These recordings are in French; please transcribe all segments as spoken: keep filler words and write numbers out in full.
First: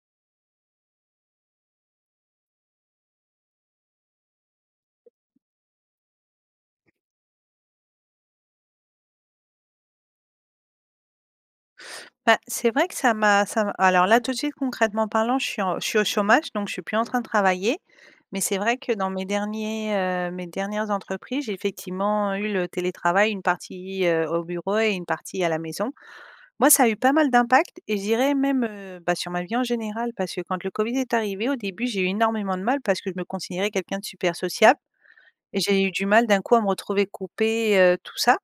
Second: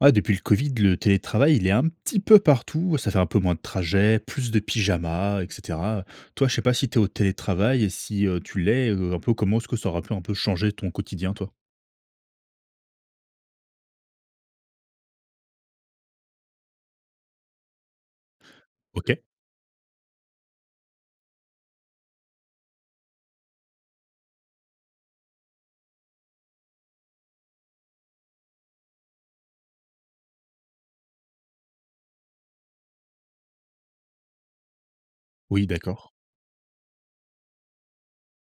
Ah depuis le Covid, le télétravail il est un petit peu partout, ça fait un peu moins de trajets, plus de pyjama et cetera. Toi je sais pas si tu es au télétravail et si, heu, tu l'es, heu, un peu comment est-ce que ça aura pu un peu changer ton quotidien, toi? Bah, c'est vrai que ça m'a ça m alors là tout de suite concrètement parlant je suis en je suis au chômage donc je suis plus en train de travailler mais c'est vrai que dans OK. mes derniers, heu, mes dernières entreprises, j'ai effectivement eu le télétravail une partie, heu, au bureau et une partie à la maison. Moi, ça a eu pas mal d'impact et je dirais même, heu, bah, sur ma vie en général, parce que quand le Covid est arrivé, au début, j'ai eu énormément de mal parce que je me considérais quelqu'un de super sociable. Et Oui, j'ai eu du d'accord. mal d'un coup à me retrouver coupée, heu, tout ça.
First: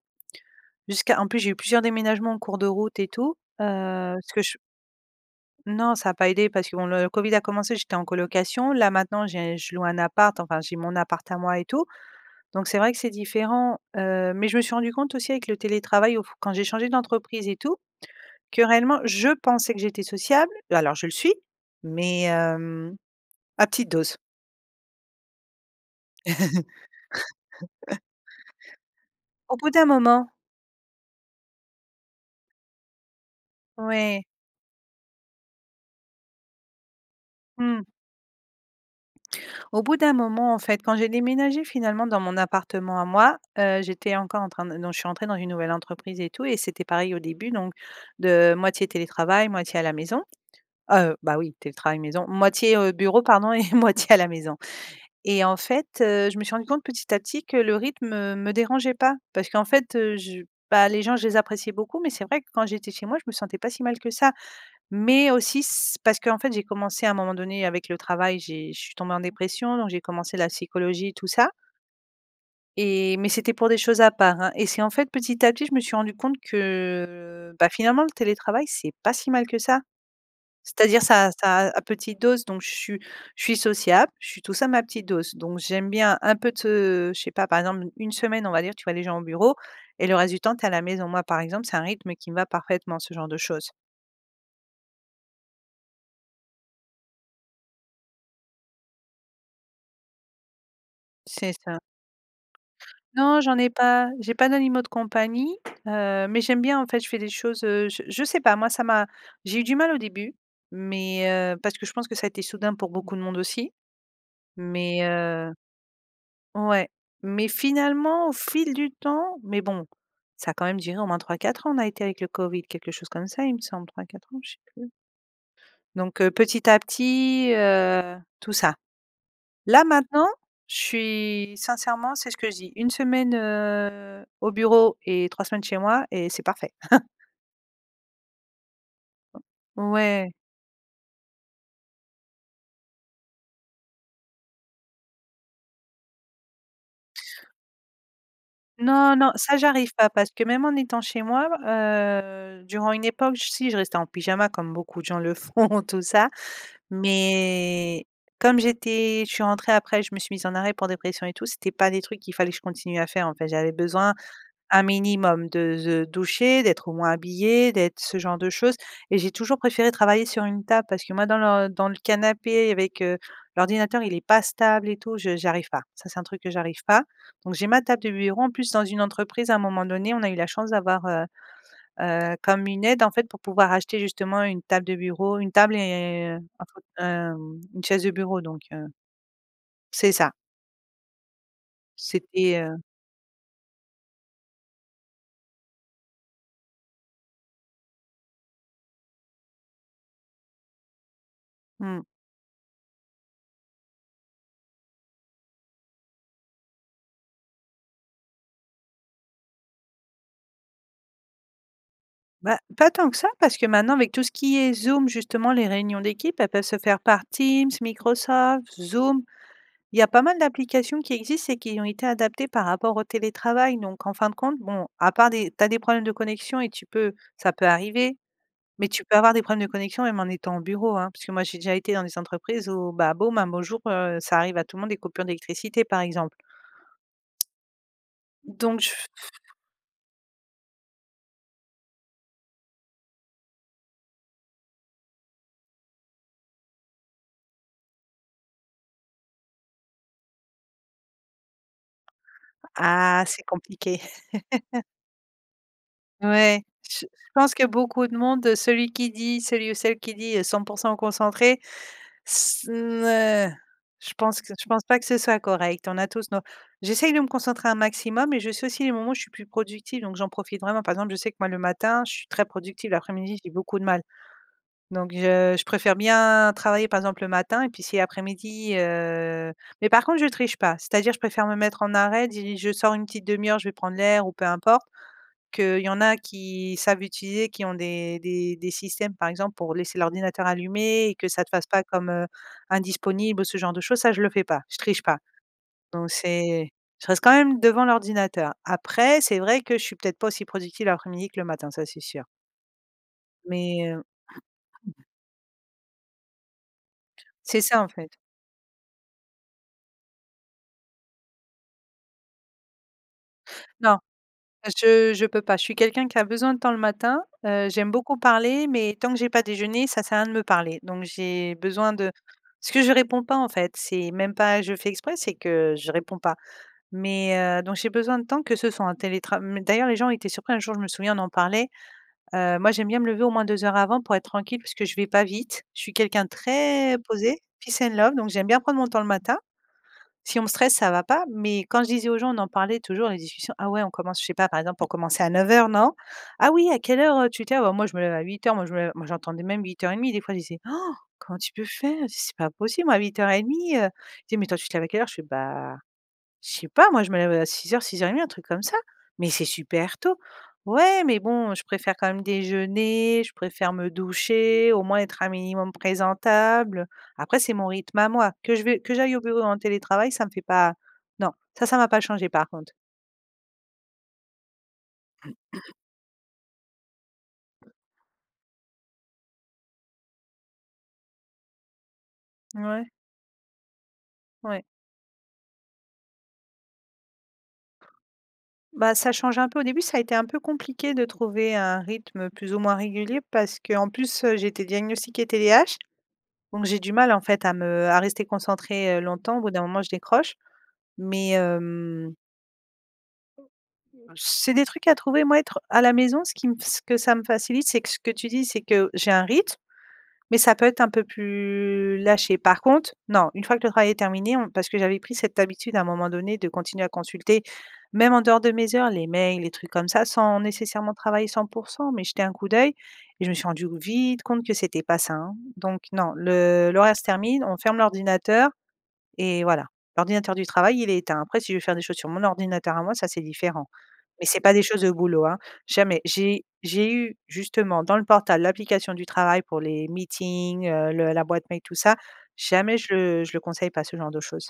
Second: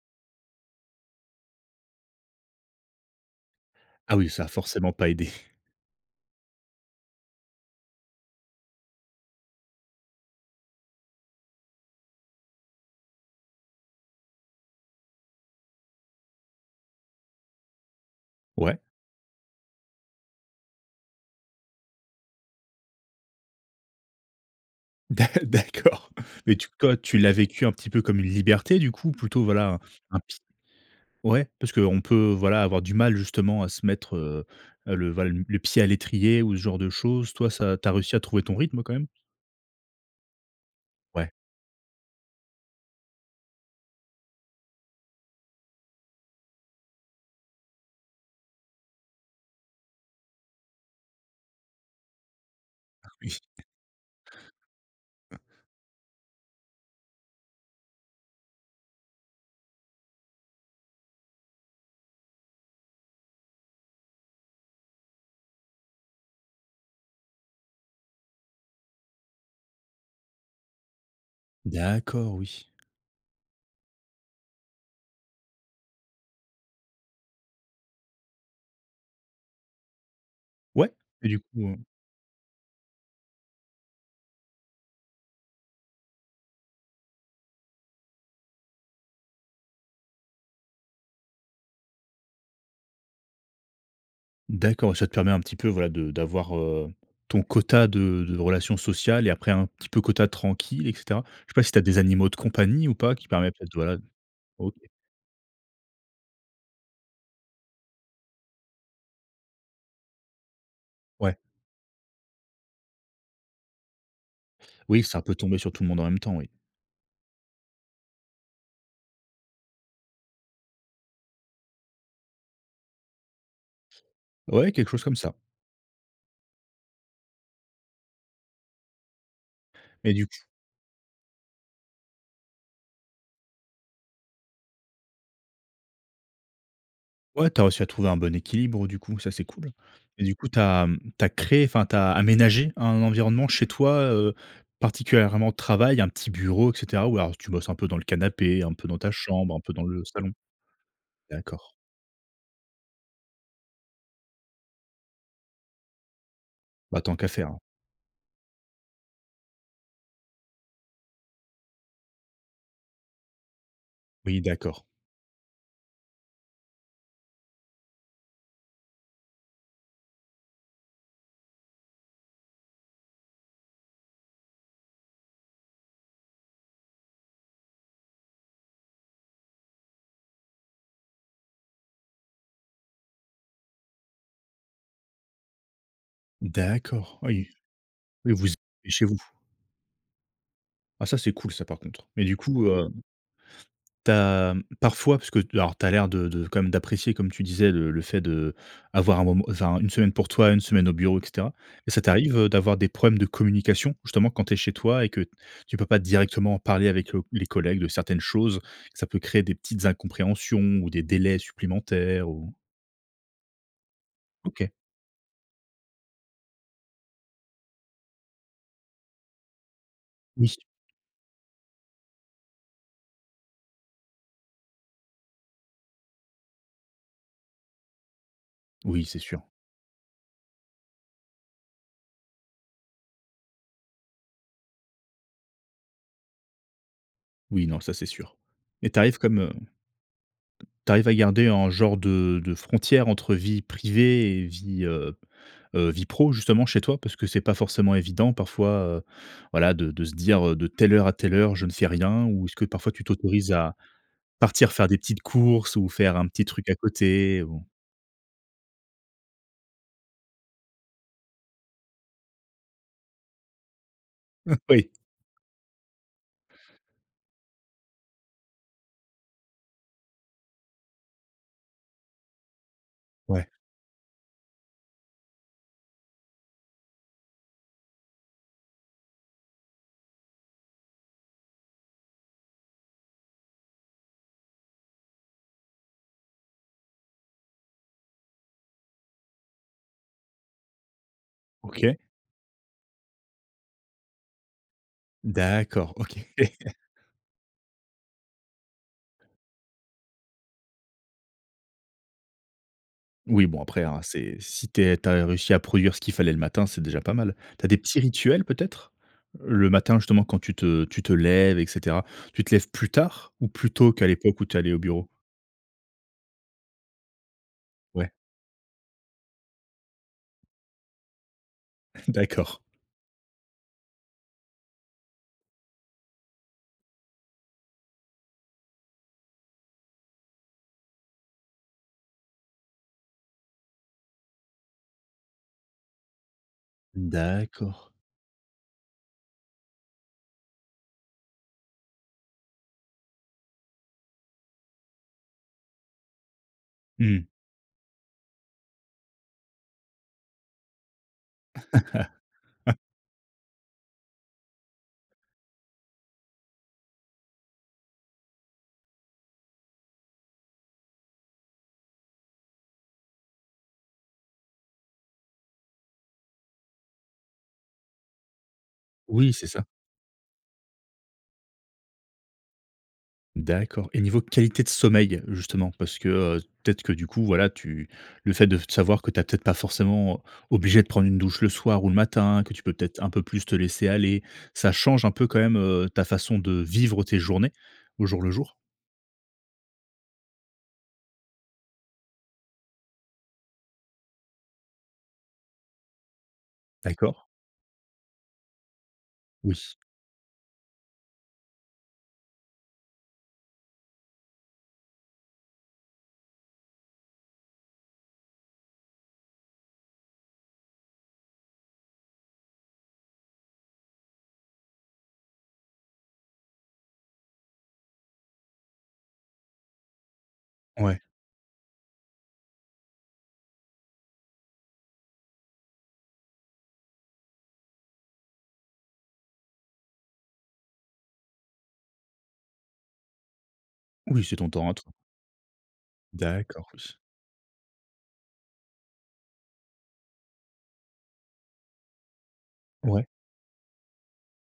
Jusqu'à en plus, j'ai eu plusieurs déménagements en cours de route et tout, heu, Ah oui, ce que ça a ch forcément pas aidé. Non, ça a pas aidé parce que, bon, le Covid a commencé, j'étais en colocation. Là, maintenant, j'ai je loue un appart, enfin, j'ai mon appart à moi et tout donc c'est vrai que c'est différent, heu, mais je me suis rendue compte aussi avec le télétravail auf quand j'ai changé d'entreprise et tout, que Ouais. réellement je pensais que j'étais sociable l alors je le suis mais, hem, à petite dose. D'a d'accord, mais tu quand tu l'as vécu un petit peu comme une liberté du coup, ou plutôt, Au bout voilà, d'un un moment petit ouais parce qu'on peut voilà avoir du mal justement à se mettre, Ouais. heu heu, le valm le pied à l'étrier ou ce genre de choses, toi ça Mmh. tu as réussi à trouver ton rythme quand même? Au bout d'un moment, en fait, quand j'ai Ouais. déménagé finalement dans mon appartement à moi, heu, j'étais encore en train de non, je suis entrée dans une nouvelle entreprise et tout et c'était pareil au début. Donc de moitié télétravail moitié à la maison. Heu, bah, oui, télétravail maison moitié, heu, Ah, bureau oui! pardon et moitié à la maison. [unintelligible] Et en fait, heu, je me suis rendue compte petit à petit que le rythme, heu, me dérangeait pas parce qu'en fait, heu, je bah, les gens je les appréciais beaucoup mais c'est vrai que quand j'étais chez moi je me sentais pas si mal que ça. Mais aussi s parce qu'en fait j'ai commencé à un moment donné avec le travail j'ai je suis tombée en dépression donc j'ai commencé la psychologie et tout ça D'accord, oui. et mais c'était pour des choses à part, hein, et c'est en fait petit à petit je me suis rendue compte que, bah, finalement le télétravail c'est pas si mal que ça. Ouais, C'est-à-dire ça mais à ça du coup heu à à petite dose donc je su je suis sociable, je suis tout ça mais à petite dose donc j'aime bien un peu te je sais pas par exemple n une semaine on va dire tu vois des gens au bureau et le reste du temps tu es à la maison. Moi par exemple c'est un rythme qui me va parfaitement ce genre de choses. D'accord et ça te permet un petit peu voilà de d'avoir heu, ton quota de de relations sociales et après un petit peu quota tranquille et cetera. Je C'est sais pas si tu ça. as des animaux de compagnie ou pas qui Non permet j'en ai peut-être voilà de pas, j'ai pas OK d'animaux de compagnie, heu, mais j'aime bien en fait, je fais des choses, heu, je je sais pas moi ça m'a j'ai eu du mal au début, mais Ouais. heu, parce que je pense que ça a été soudain pour beaucoup de monde aussi, mais Oui ça peut heu tomber sur tout le monde en même temps oui. ouais, mais finalement au fil du temps mais bon ça a quand même duré au moins trois-quatre ans on a été avec le COVID, quelque chose comme ça il me semble trois-quatre ans, je sais Ouais, quelque plus. chose comme ça. Donc heu, petit à petit, heu, tout ça. Là, Mais maintenant du coup je suis, sincèrement c'est ce que je dis une semaine, heu, au bureau et trois semaines chez moi et c'est parfait. Ouais tu as réussi à trouver un bon équilibre, du coup, ça, c'est cool, mais Ouais. du coup tu as, mmh, tu as créé enfin tu as aménagé un environnement chez toi, heu, particulièrement travail, un petit bureau et cetera? Ou alors tu bosses un peu dans le canapé, un peu dans ta Non, non chambre, ça un peu dans j'arrive le pas salon? parce que même en étant chez moi, D'accord. heu, durant une époque j si je restais en pyjama comme beaucoup de gens le font tout ça Bah tant qu'à faire. mais comme j'étais je suis rentré après je me suis mis en arrêt pour dépression et tout, c'était pas des trucs qu'il fallait que je continue à faire, en fait, j'avais besoin Oui, un d'accord. minimum de ze doucher, d'être au moins habillée, d'être ce genre de choses et j'ai toujours préféré travailler sur une table parce que moi dans l dans le canapé avec, heu, l'ordinateur il est pas stable et tout je je j'arrive pas, ça c'est un truc que j'arrive pas. Donc j'ai ma table de bureau, en plus, dans une entreprise à un moment donné on a eu la chance d'avoir, heu heu, comme une aide, en fait, pour pouvoir acheter justement une table de bureau une table et heu, un faut, D'accord oui hem, une chaise de mais bureau vous donc [unintelligible] heu chez vous. c'est ça. Ah ça c'est cool ça par contre, mais du C'était, coup heu heu Tu as parfois parce que alors tu as l'air de de quand même d'apprécier comme tu disais le le fait de avoir un moment enfin une semaine pour toi, une semaine au bureau et cetera, mais ça Mmh. t'arrive, heu, d'avoir des problèmes de communication justement quand tu es chez toi et que t tu peux pas directement en parler avec le les collègues de certaines choses, ça peut créer des petites incompréhensions ou des délais supplémentaires ou? Bah, pas tant que ça parce que maintenant avec tout ce qui OK. est Zoom justement les réunions d'équipe, elles peuvent se faire par Teams, Microsoft, Zoom. Il y a pas mal Oui. d'applications qui existent et qui ont été adaptées par rapport au télétravail donc en fin de compte, bon à part des tu as des problèmes de connexion et tu peux ça peut arriver mais tu Oui peux c'est avoir des sûr. problèmes de connexion même en étant bureau, hein, puisque moi j'ai déjà été dans les entreprises où bah, boum, un beau jour, heu, ça arrive à monde des coupures d'électricité, par exemple. Oui, non, ça, c'est sûr, Donc j mais tu f arrives f comme, heu tu arrives à garder un genre de de frontière entre vie privée et vie, heu heu, vie pro justement chez toi parce que c'est pas forcément évident parfois, heu, voilà de de se dire, heu: «de telle heure à telle heure, je ne fais rien», ou est-ce que parfois tu Ah, c'est t'autorise à compliqué. partir faire des petites courses ou faire un petit Ouais truc à j je côté pense ou? que beaucoup de monde de celui qui dit, celui ou celle qui dit cent pour cent concentré, s ne je pense que c je pense Oui. pas que ce soit correct on a tous nos j'essaye de me concentrer un maximum et je sais aussi les moments où je suis plus productive donc j'en profite vraiment. Par exemple, je sais que moi le matin je suis très productive l'après-midi Ouais. j'ai beaucoup de mal, donc je je préfère bien travailler, par exemple, le matin et puis si après-midi, heu mais par contre je triche pas c'est-à-dire je préfère me mettre en arrêt dit: «Je sors une petite demi heure je vais prendre l'air ou peu importe.» Qu'il y en a qui savent utiliser qui ont des des des systèmes, par exemple, pour laisser l'ordinateur allumé et que ça te fasse pas OK. comme, heu, indisponible ou ce genre de choses, ça je le fais pas je triche pas D'accord, donc OK. c'est je reste quand même devant l'ordinateur après c'est vrai que je suis peut-être pas aussi productive l'après midi que le matin, ça c'est sûr. Oui bon Mais après hein heu c'est si tu es tu as réussi à produire ce qu'il fallait le matin, c'est déjà pas mal. C'est Tu as des ça, en petits fait. rituels peut-être le matin justement quand tu te tu te lèves et cetera? Tu te lèves plus tard ou plus tôt Non, qu'à l'époque où tu allais au bureau? je je peux pas, je suis quelqu'un qui a besoin de temps le matin, heu, j'aime Ouais. beaucoup parler, mais tant que j'ai pas déjeuné, ça sert à rien de me parler. Donc j'ai besoin de D'accord. parce que je réponds pas, en fait, c'est même pas je fais exprès, c'est que je réponds pas mais heu, donc j'ai besoin de temps que ce soit en télétra même d'ailleurs les gens étaient surpris, un jour je me souviens on en parlait heu, moi j'aime bien me lever au moins deux heures avant pour être tranquille parce que je vais pas vite je suis quelqu'un de très posé peace D'accord. and love, donc j'aime bien prendre mon temps le matin. Si on me stresse ça va pas, mais quand je disais aux gens on en parlait toujours les discussions ah ouais on commence je sais pas, par exemple on commençait à neuf heures non: «Ah oui à quelle heure, Mmh. heu, tu te lèves, alors moi je me lève à huit heures» moi je me moi j'entendais même huit heures et demie, des fois, ils disaient: «Han, comment tu peux faire dit c'est pas possible, moi à huit heures et demie.» Heu, il me dit: «Mais toi tu lèves à quelle l'heure?» je fais «bah, je sais pas moi je me lève à six heures-six heures et demi, un truc comme ça, mais c'est super tôt, ou ais, mais bon, je préfère quand même déjeuner, je préfère me doucher, au moins être un minimum présentable». Après c'est mon rythme à moi que je vais que j'aille au Oui, bureau ou c'est en ça télétravail ça me fait pas non ça ça va pas changer, par contre. D'accord et niveau qualité de sommeil justement parce que, heu, peut-être que du coup voilà tu le fait de f t savoir que tu as peut-être pas forcément obligé de prendre une douche le soir ou le matin que tu peux Mouais. peut-être un peu plus te laisser aller Ouais. ça change un peu quand même, heu, ta façon de vivre tes journées au jour le jour? Bah ça change un peu, au début ça a été un peu compliqué de trouver un rythme plus ou moins régulier parce que en plus, heu, j'étais diagnostiquée TDAH donc j'ai du mal, en D'accord. fait, à me à rester concentré, heu, longtemps au bout d'un Oui. moment je décroche mais hem c'est des trucs à trouver, moi être à la maison ce qui m ce que ça me facilite c'est que ce que tu dis c'est que j'ai un rythme, mais ça peut être un peu plus lâché par contre non une fois que le travail est terminé on parce que j'avais pris cette habitude à un moment donné de continuer à consulter, même en dehors de mes heures, les mails les trucs comme ça sans nécessairement Ouais. travailler cent pour cent, mais jeter un coup d'oeil et je me suis rendu vite compte que c'était pas sain, hein, donc non, le le reste termine, on ferme l'ordinateur et voilà l'ordinateur du travail, il éteint. Après si je veux faire des choses sur mon ordinateur à moi ça c'est différent, Oui, mais c'est c'est ton pas des temps à choses de toi. boulot, hein, jamais j'ai D'accord, j'ai s eu justement dans le portable l'application du travail pour les meetings, heu, le la boîte mail tout ça jamais Ouais. je je le conseille pas ce genre de choses,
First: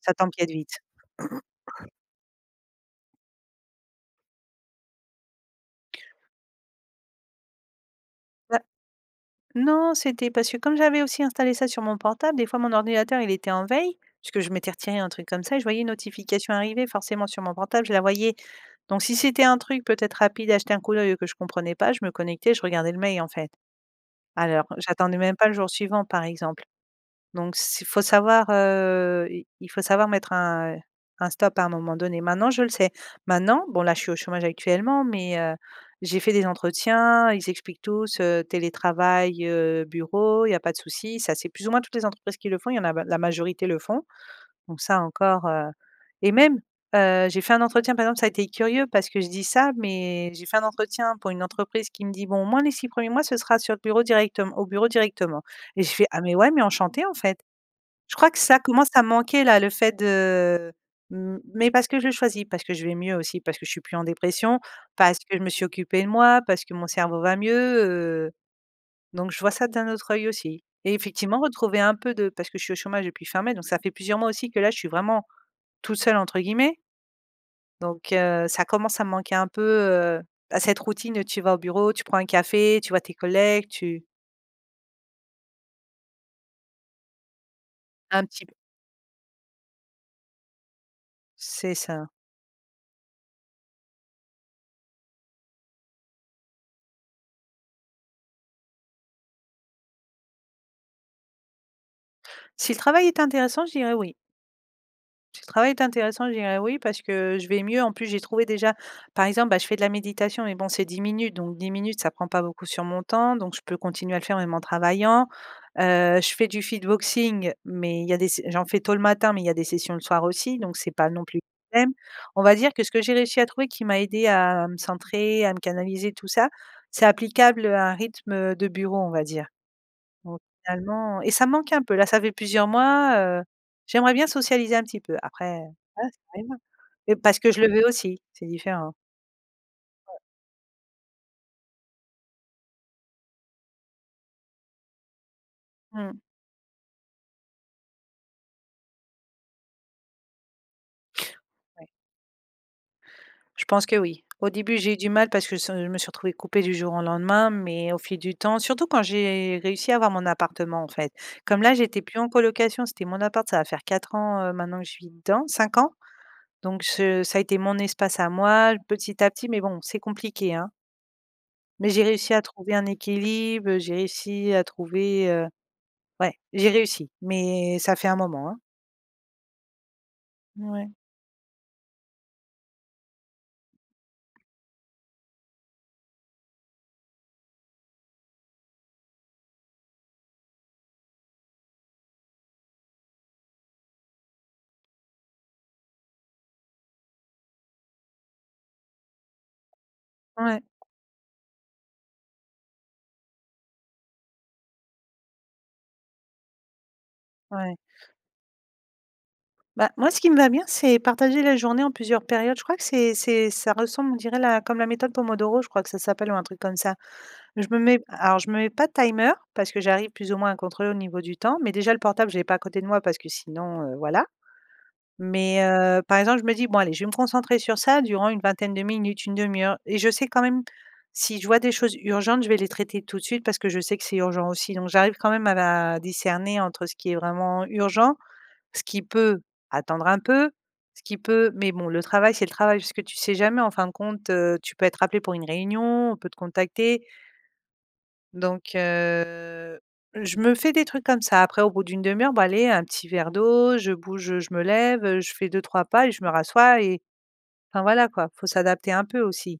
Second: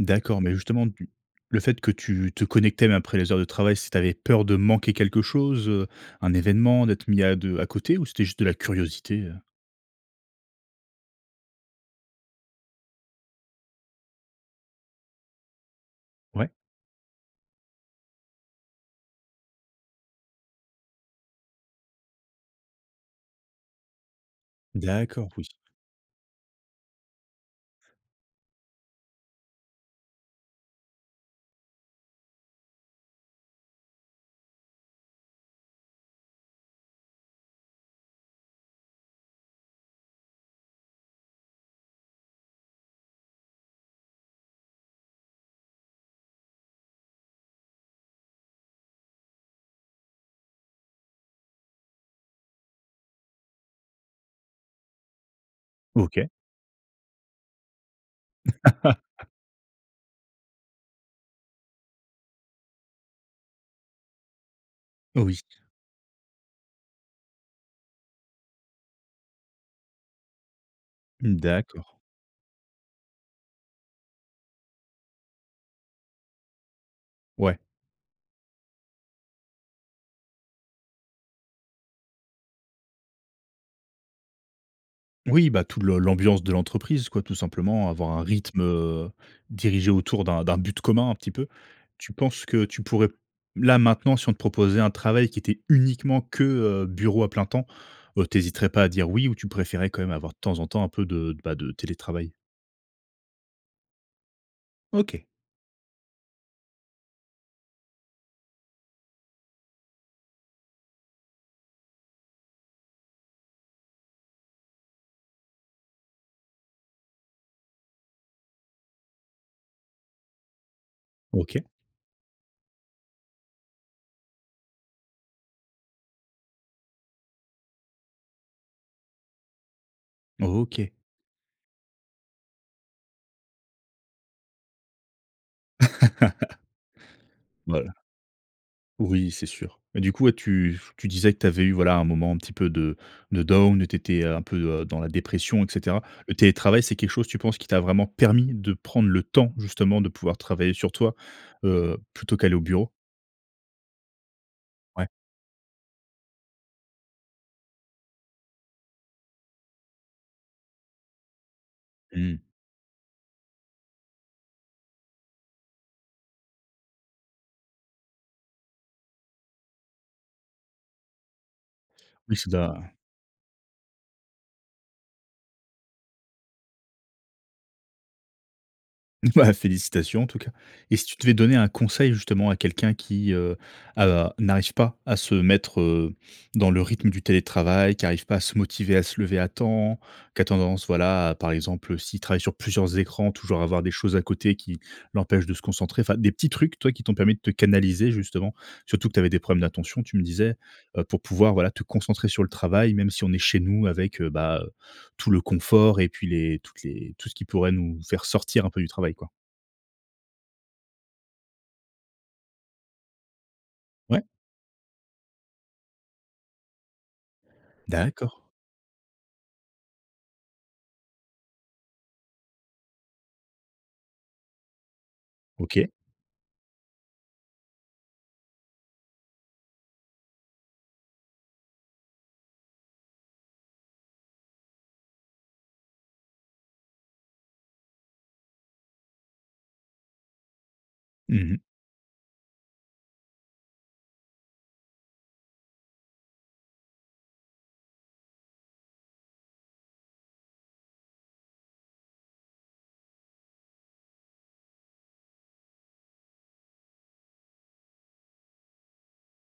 ça t'empiète mais vite. justement tu le fait que tu te connecte même après les heures de travail, c'est tu avais peur de manquer quelque chose, heu, un événement, d'être mis à de à côté ou c'était juste de la Ouais. curiosité, heu? Non c'était parce que comme j'avais aussi installé ça sur mon portable des fois mon ordinateur il était en veille, puisque je m'étais retiré un truc comme ça, et je voyais une Ouais. notification arriver forcément sur mon portable je la voyais. Donc si c'était un truc peut-être rapide à jeter un coup d'oeil ou que je comprenais pas, je me connectais, je regardais le mail, en fait. Alors j'attendais D'accord, même pas oui. le jour suivant, par exemple, donc s faut savoir, heu, il faut savoir mettre un un stop à un moment donné maintenant je le sais, maintenant bon là je suis au chômage actuellement mais heu, j'ai fait des entretiens, ils expliquent tous, heu, télétravail, heu, bureau il y a pas de souci, ça c'est plus ou moins toutes les entreprises qui le font, il y en a b la majorité le font donc ça encore, heu, et même, heu, j'ai fait un entretien, par exemple, ça a été curieux parce que je dis ça mais j'ai fait un entretien pour une entreprise qui me dit bon: «moi les six premiers mois ce sera sur le bureau directeme au bureau directement» et je fais: «Ah OK. mais ouais mais enchanté, en fait». Je crois que ça commence à manquer là, le fait de, mmh mais parce que je le choisis, parce que je vais mieux aussi parce que je suis plus en dépression parce que Oui. je me suis occupé de moi parce que mon cerveau va mieux, heu, donc je vois ça d'un autre œil aussi et Mmh, effectivement retrouver un d'accord. peu de parce que je suis au chômage depuis fin mai, donc ça fait plusieurs mois aussi que là, je suis vraiment «toute seule» entre guillemets Ouais. donc heu, ça commence à me manquer un peu, heu, bah cette routine, tu vas au bureau, tu prends un café, tu vois tes collègues, tu Oui, bah tout le l'ambiance de l'entreprise quoi tout simplement, avoir un Un petit peu. rythme, heu, dirigé autour d'un d'un but commun un petit peu. C'est ça. Tu penses que tu pourrais, là maintenant, si on te proposait un travail qui était uniquement que, heu, bureau à plein temps, heu, tu hésiterais pas à dire oui ou tu préférais quand même avoir de temps en temps un peu de bah, de télétravail? Si le travail était intéressant, je dirais: «oui». OK. Si le travail est intéressant je dirais: «oui» parce que je vais mieux, en plus, j'ai trouvé déjà, par exemple, bah, je fais de la méditation mais bon c'est dix minutes donc dix minutes ça prend pas beaucoup sur mon temps donc je peux continuer à le faire même en travaillant, heu, je fais du Fitboxing mais il y a des s j'en fais tôt le matin mais il y a des sessions le soir aussi donc c'est pas non plus OK. un problème, on va dire que ce que j'ai réussi à trouver qui m'a aidé à me centrer, à me canaliser, tout ça c'est applicable, heu, à un rythme, heu, de bureau on va dire, donc OK. finalement et ça manque un peu, là ça fait plusieurs mois, heu, j'aimerais bien socialiser un petit peu, après voilà ça arrivera et parce que je le veux Voilà. aussi, c'est différent. Oui, c'est sûr, mais du coup, [unintelligible] ouais tu f tu disais que tu avais eu voilà un moment un petit peu de de down et tu étais un peu, heu, dans la dépression et cetera. Mmh. Le télétravail, c'est quelque chose, tu penses, qui t'a vraiment permis de prendre le temps, justement, de pouvoir travailler sur toi, Ouais. heu, plutôt qu'aller au bureau? Je pense que oui. Au début, j'ai eu Ouais. du mal parce que s heu, je me suis retrouvé coupée du jour au lendemain, mais au fil du temps surtout quand j'ai réussi à avoir mon appartement en fait, comme là j'étais plus en Mmh. colocation, c'était mon appart ça va faire quatre ans, heu, maintenant que je suis dedans cinq ans donc se ça a été mon espace à moi, petit à petit mais bon c'est compliqué, hein. Mais j'ai réussi Oui, à ça trouver doit un équilibe, j'ai réussi à trouver, heu ouais, j'ai réussi, mais ça fait un moment, hein. Bah, félicitations en tout cas, Mouais. et si tu devais donner un conseil justement à quelqu'un qui, heu, a n'arrive pas à se mettre, heu, dans le rythme du télétravail, qui arrive pas à se motiver, à se lever à temps, qui a tendance, voilà, à, par exemple, heu, s'il travaille sur plusieurs écrans, toujours avoir des choses à côté qui l'empêchent de se concentrer, fin des petits trucs, toi, qui t'ont permis de te canaliser justement. Surtout que tu avais des problèmes d'attention, tu me disais, Ouais. heu, pour pouvoir, voilà, te concentrer sur le travail, même si on est chez nous avec, heu, bah, heu, tout le confort et puis les toutes les tout ce qui pourrait Ouais. nous faire sortir un peu du travail, quoi. Bah, moi ce qui me va bien, c'est partager la journée en plusieurs périodes. Je crois que c'est c'est ça ressemble, on Ouais. dirait la comme la méthode Pomodoro je crois que ça s'appelle, ou un truc comme ça mais je me mets alors D'accord. je me mets pas de timer parce que j'arrive plus ou moins à contrôler au niveau du temps, mais déjà le portable, je l'ai pas à côté de moi parce que sinon, heu, voilà mais, OK. heu, par exemple, je me dis: «Bon allez, je vais me concentrer sur ça durant une vingtaine de minutes, une demie heure», et je sais quand même si je vois des choses urgentes. Je vais les traiter tout de suite parce que je sais que c'est urgent aussi donc j'arrive quand même à la discerner entre ce qui est vraiment urgent ce qui peut attendre un peu, ce qui Mmh peut mh. mais bon, le travail, c'est le travail puisque tu sais jamais en fin de compte, heu, tu peux être appelé pour une réunion, on peut te contacter. Donc heu, je me fais des trucs comme ça après au bout d'une demie heure, bon allez un petit verre d'eau, je bouge, heu, je me lève, heu, je fais deux-trois pas et je me rassois et enfin voilà quoi, faut s'adapter un peu aussi.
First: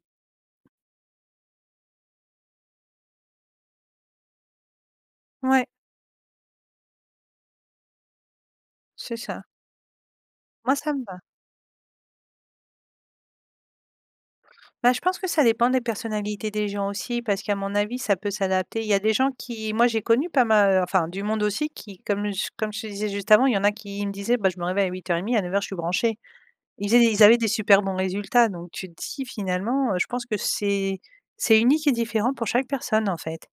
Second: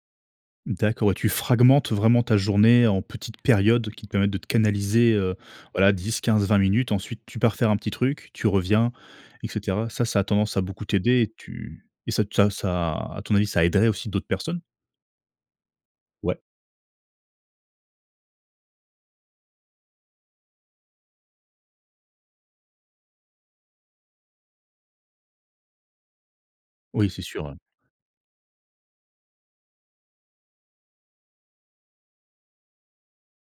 D'accord, ouais tu fragmentes vraiment ta journée en petites périodes qui te permettent de te canaliser, heu, Ouais. voilà dix-quinze-vingt minutes. Ensuite, tu pars faire un petit truc, tu reviens, C'est ça. et cetera. Ça, ça a tendance à Moi beaucoup ça me va. t'aider et tu et ça t ça ça, à ton avis, ça aiderait aussi d'autres personnes? Bah, je pense que ça dépend des Ouais. personnalités des gens aussi parce qu'à mon avis, ça peut s'adapter. Il y a des gens qui moi j'ai connu pas ma heu, enfin du monde aussi qui comme ch comme je te disais juste avant, il y en a qui me disaient: «Bah, je me réveille à huit heures et demi, à neuf heures je suis branché». Ils faisaient Oui, des c'est ils avaient sûr, des hein. super bons résultats donc tu te dis: «Finalement, heu, je pense que c'est c'est unique et différent pour chaque personne en fait».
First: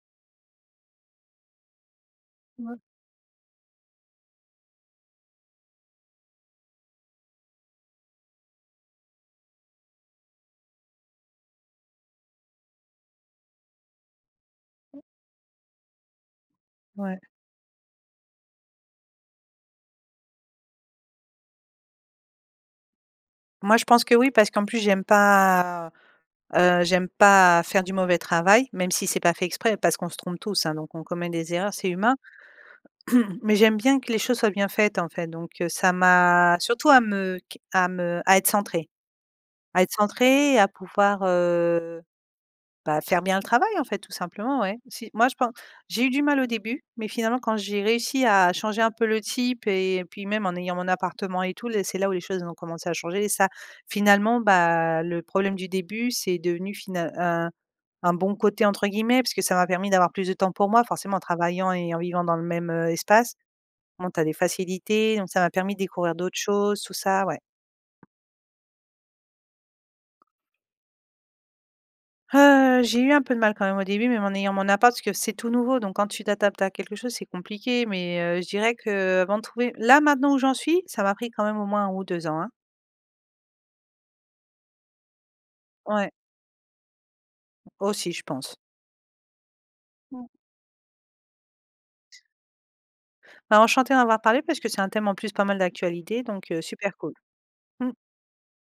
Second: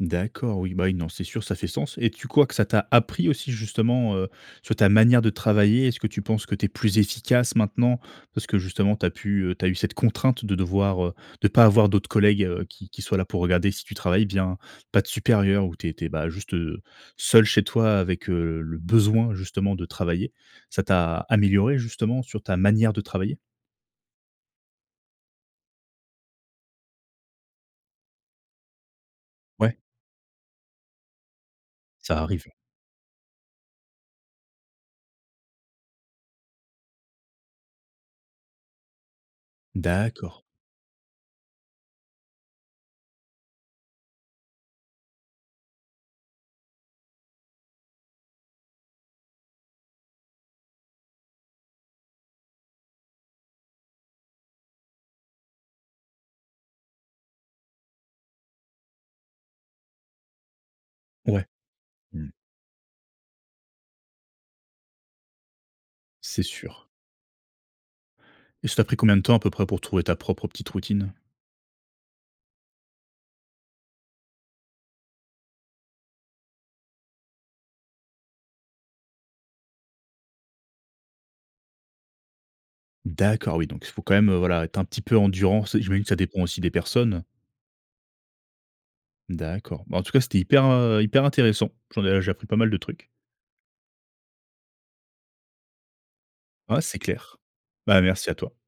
D'accord, oui, bah oui, non, c'est sûr, ça fait sens, et tu crois que ça Ouais. t'a appris aussi justement, heu, sur ta manière de travailler? Est-ce que tu penses que tu es plus efficace maintenant? Parce que justement, tu as pu, heu, tu as eu cette contrainte de devoir, heu, de pas avoir d'autres collègues, heu, qui qui soient là pour regarder si tu travailles bien, pas Mmh. de supérieur où tu étais, bah, juste Ouais. seule chez toi avec, heu, le besoin, justement, de travailler. Ça t'a améliorée, justement, sur ta manière de travailler? Moi je pense que oui, parce qu'en plus j'aime pas, heu, j'aime pas faire du mauvais travail. Même si c'est pas fait exprès Ouais. parce qu'on se trompe tous, hein, donc on commet des erreurs, c'est humain, Ça arrive. mais j'aime bien que les choses soient bien faites, en fait, donc heu, ça m'a surtout à me q à me à être centrée. À être D'accord. centrée, à pouvoir, heu, bah, faire bien le travail, en fait, tout simplement, ouais. Si moi je pen j'ai eu du mal au début mais finalement, quand j'ai réussi à changer un peu le type et puis même en ayant mon appartement et tout les c'est là où les choses ont commencé à changer et ça finalement, bah, le problème du début c'est devenu final «un un bon côté» entre guillemets parce que ça m'a permis d'avoir plus de temps pour moi. Forcément, en Ouais. travaillant et en vivant Mmh. dans le même, heu, espace. Bon, tu as des facilités, donc ça m'a permis de découvrir d'autres C'est choses, sûr. tout ça, ouais. Et ça t'a pris combien de temps, à peu près, pour trouver ta propre petite routine? Heu, j'ai eu un peu de mal quand même au début, même en ayant mon appart, parce que c'est tout nouveau donc quand tu t'adaptes à quelque chose, c'est compliqué mais heu, je dirais qu'avant de trouver là, maintenant, où j'en suis ça m'a pris quand même au moins un ou deux ans, hein. D'accord oui, donc il faut quand même, heu, voilà, être un petit peu endurant. C j'imagine que Ouais. ça dépend aussi des personnes? Aussi, je pense. D'accord. Bah, en tout cas, Mmh. c'était hyper, heu, hyper intéressant. J'en ai j'ai appris pas mal de trucs. Bah, enchantée d'en avoir parlé, parce que c'est un thème en plus pas mal d'actualité, donc heu, Ouais, super c'est cool. clair. Mmh. Bah, merci à toi.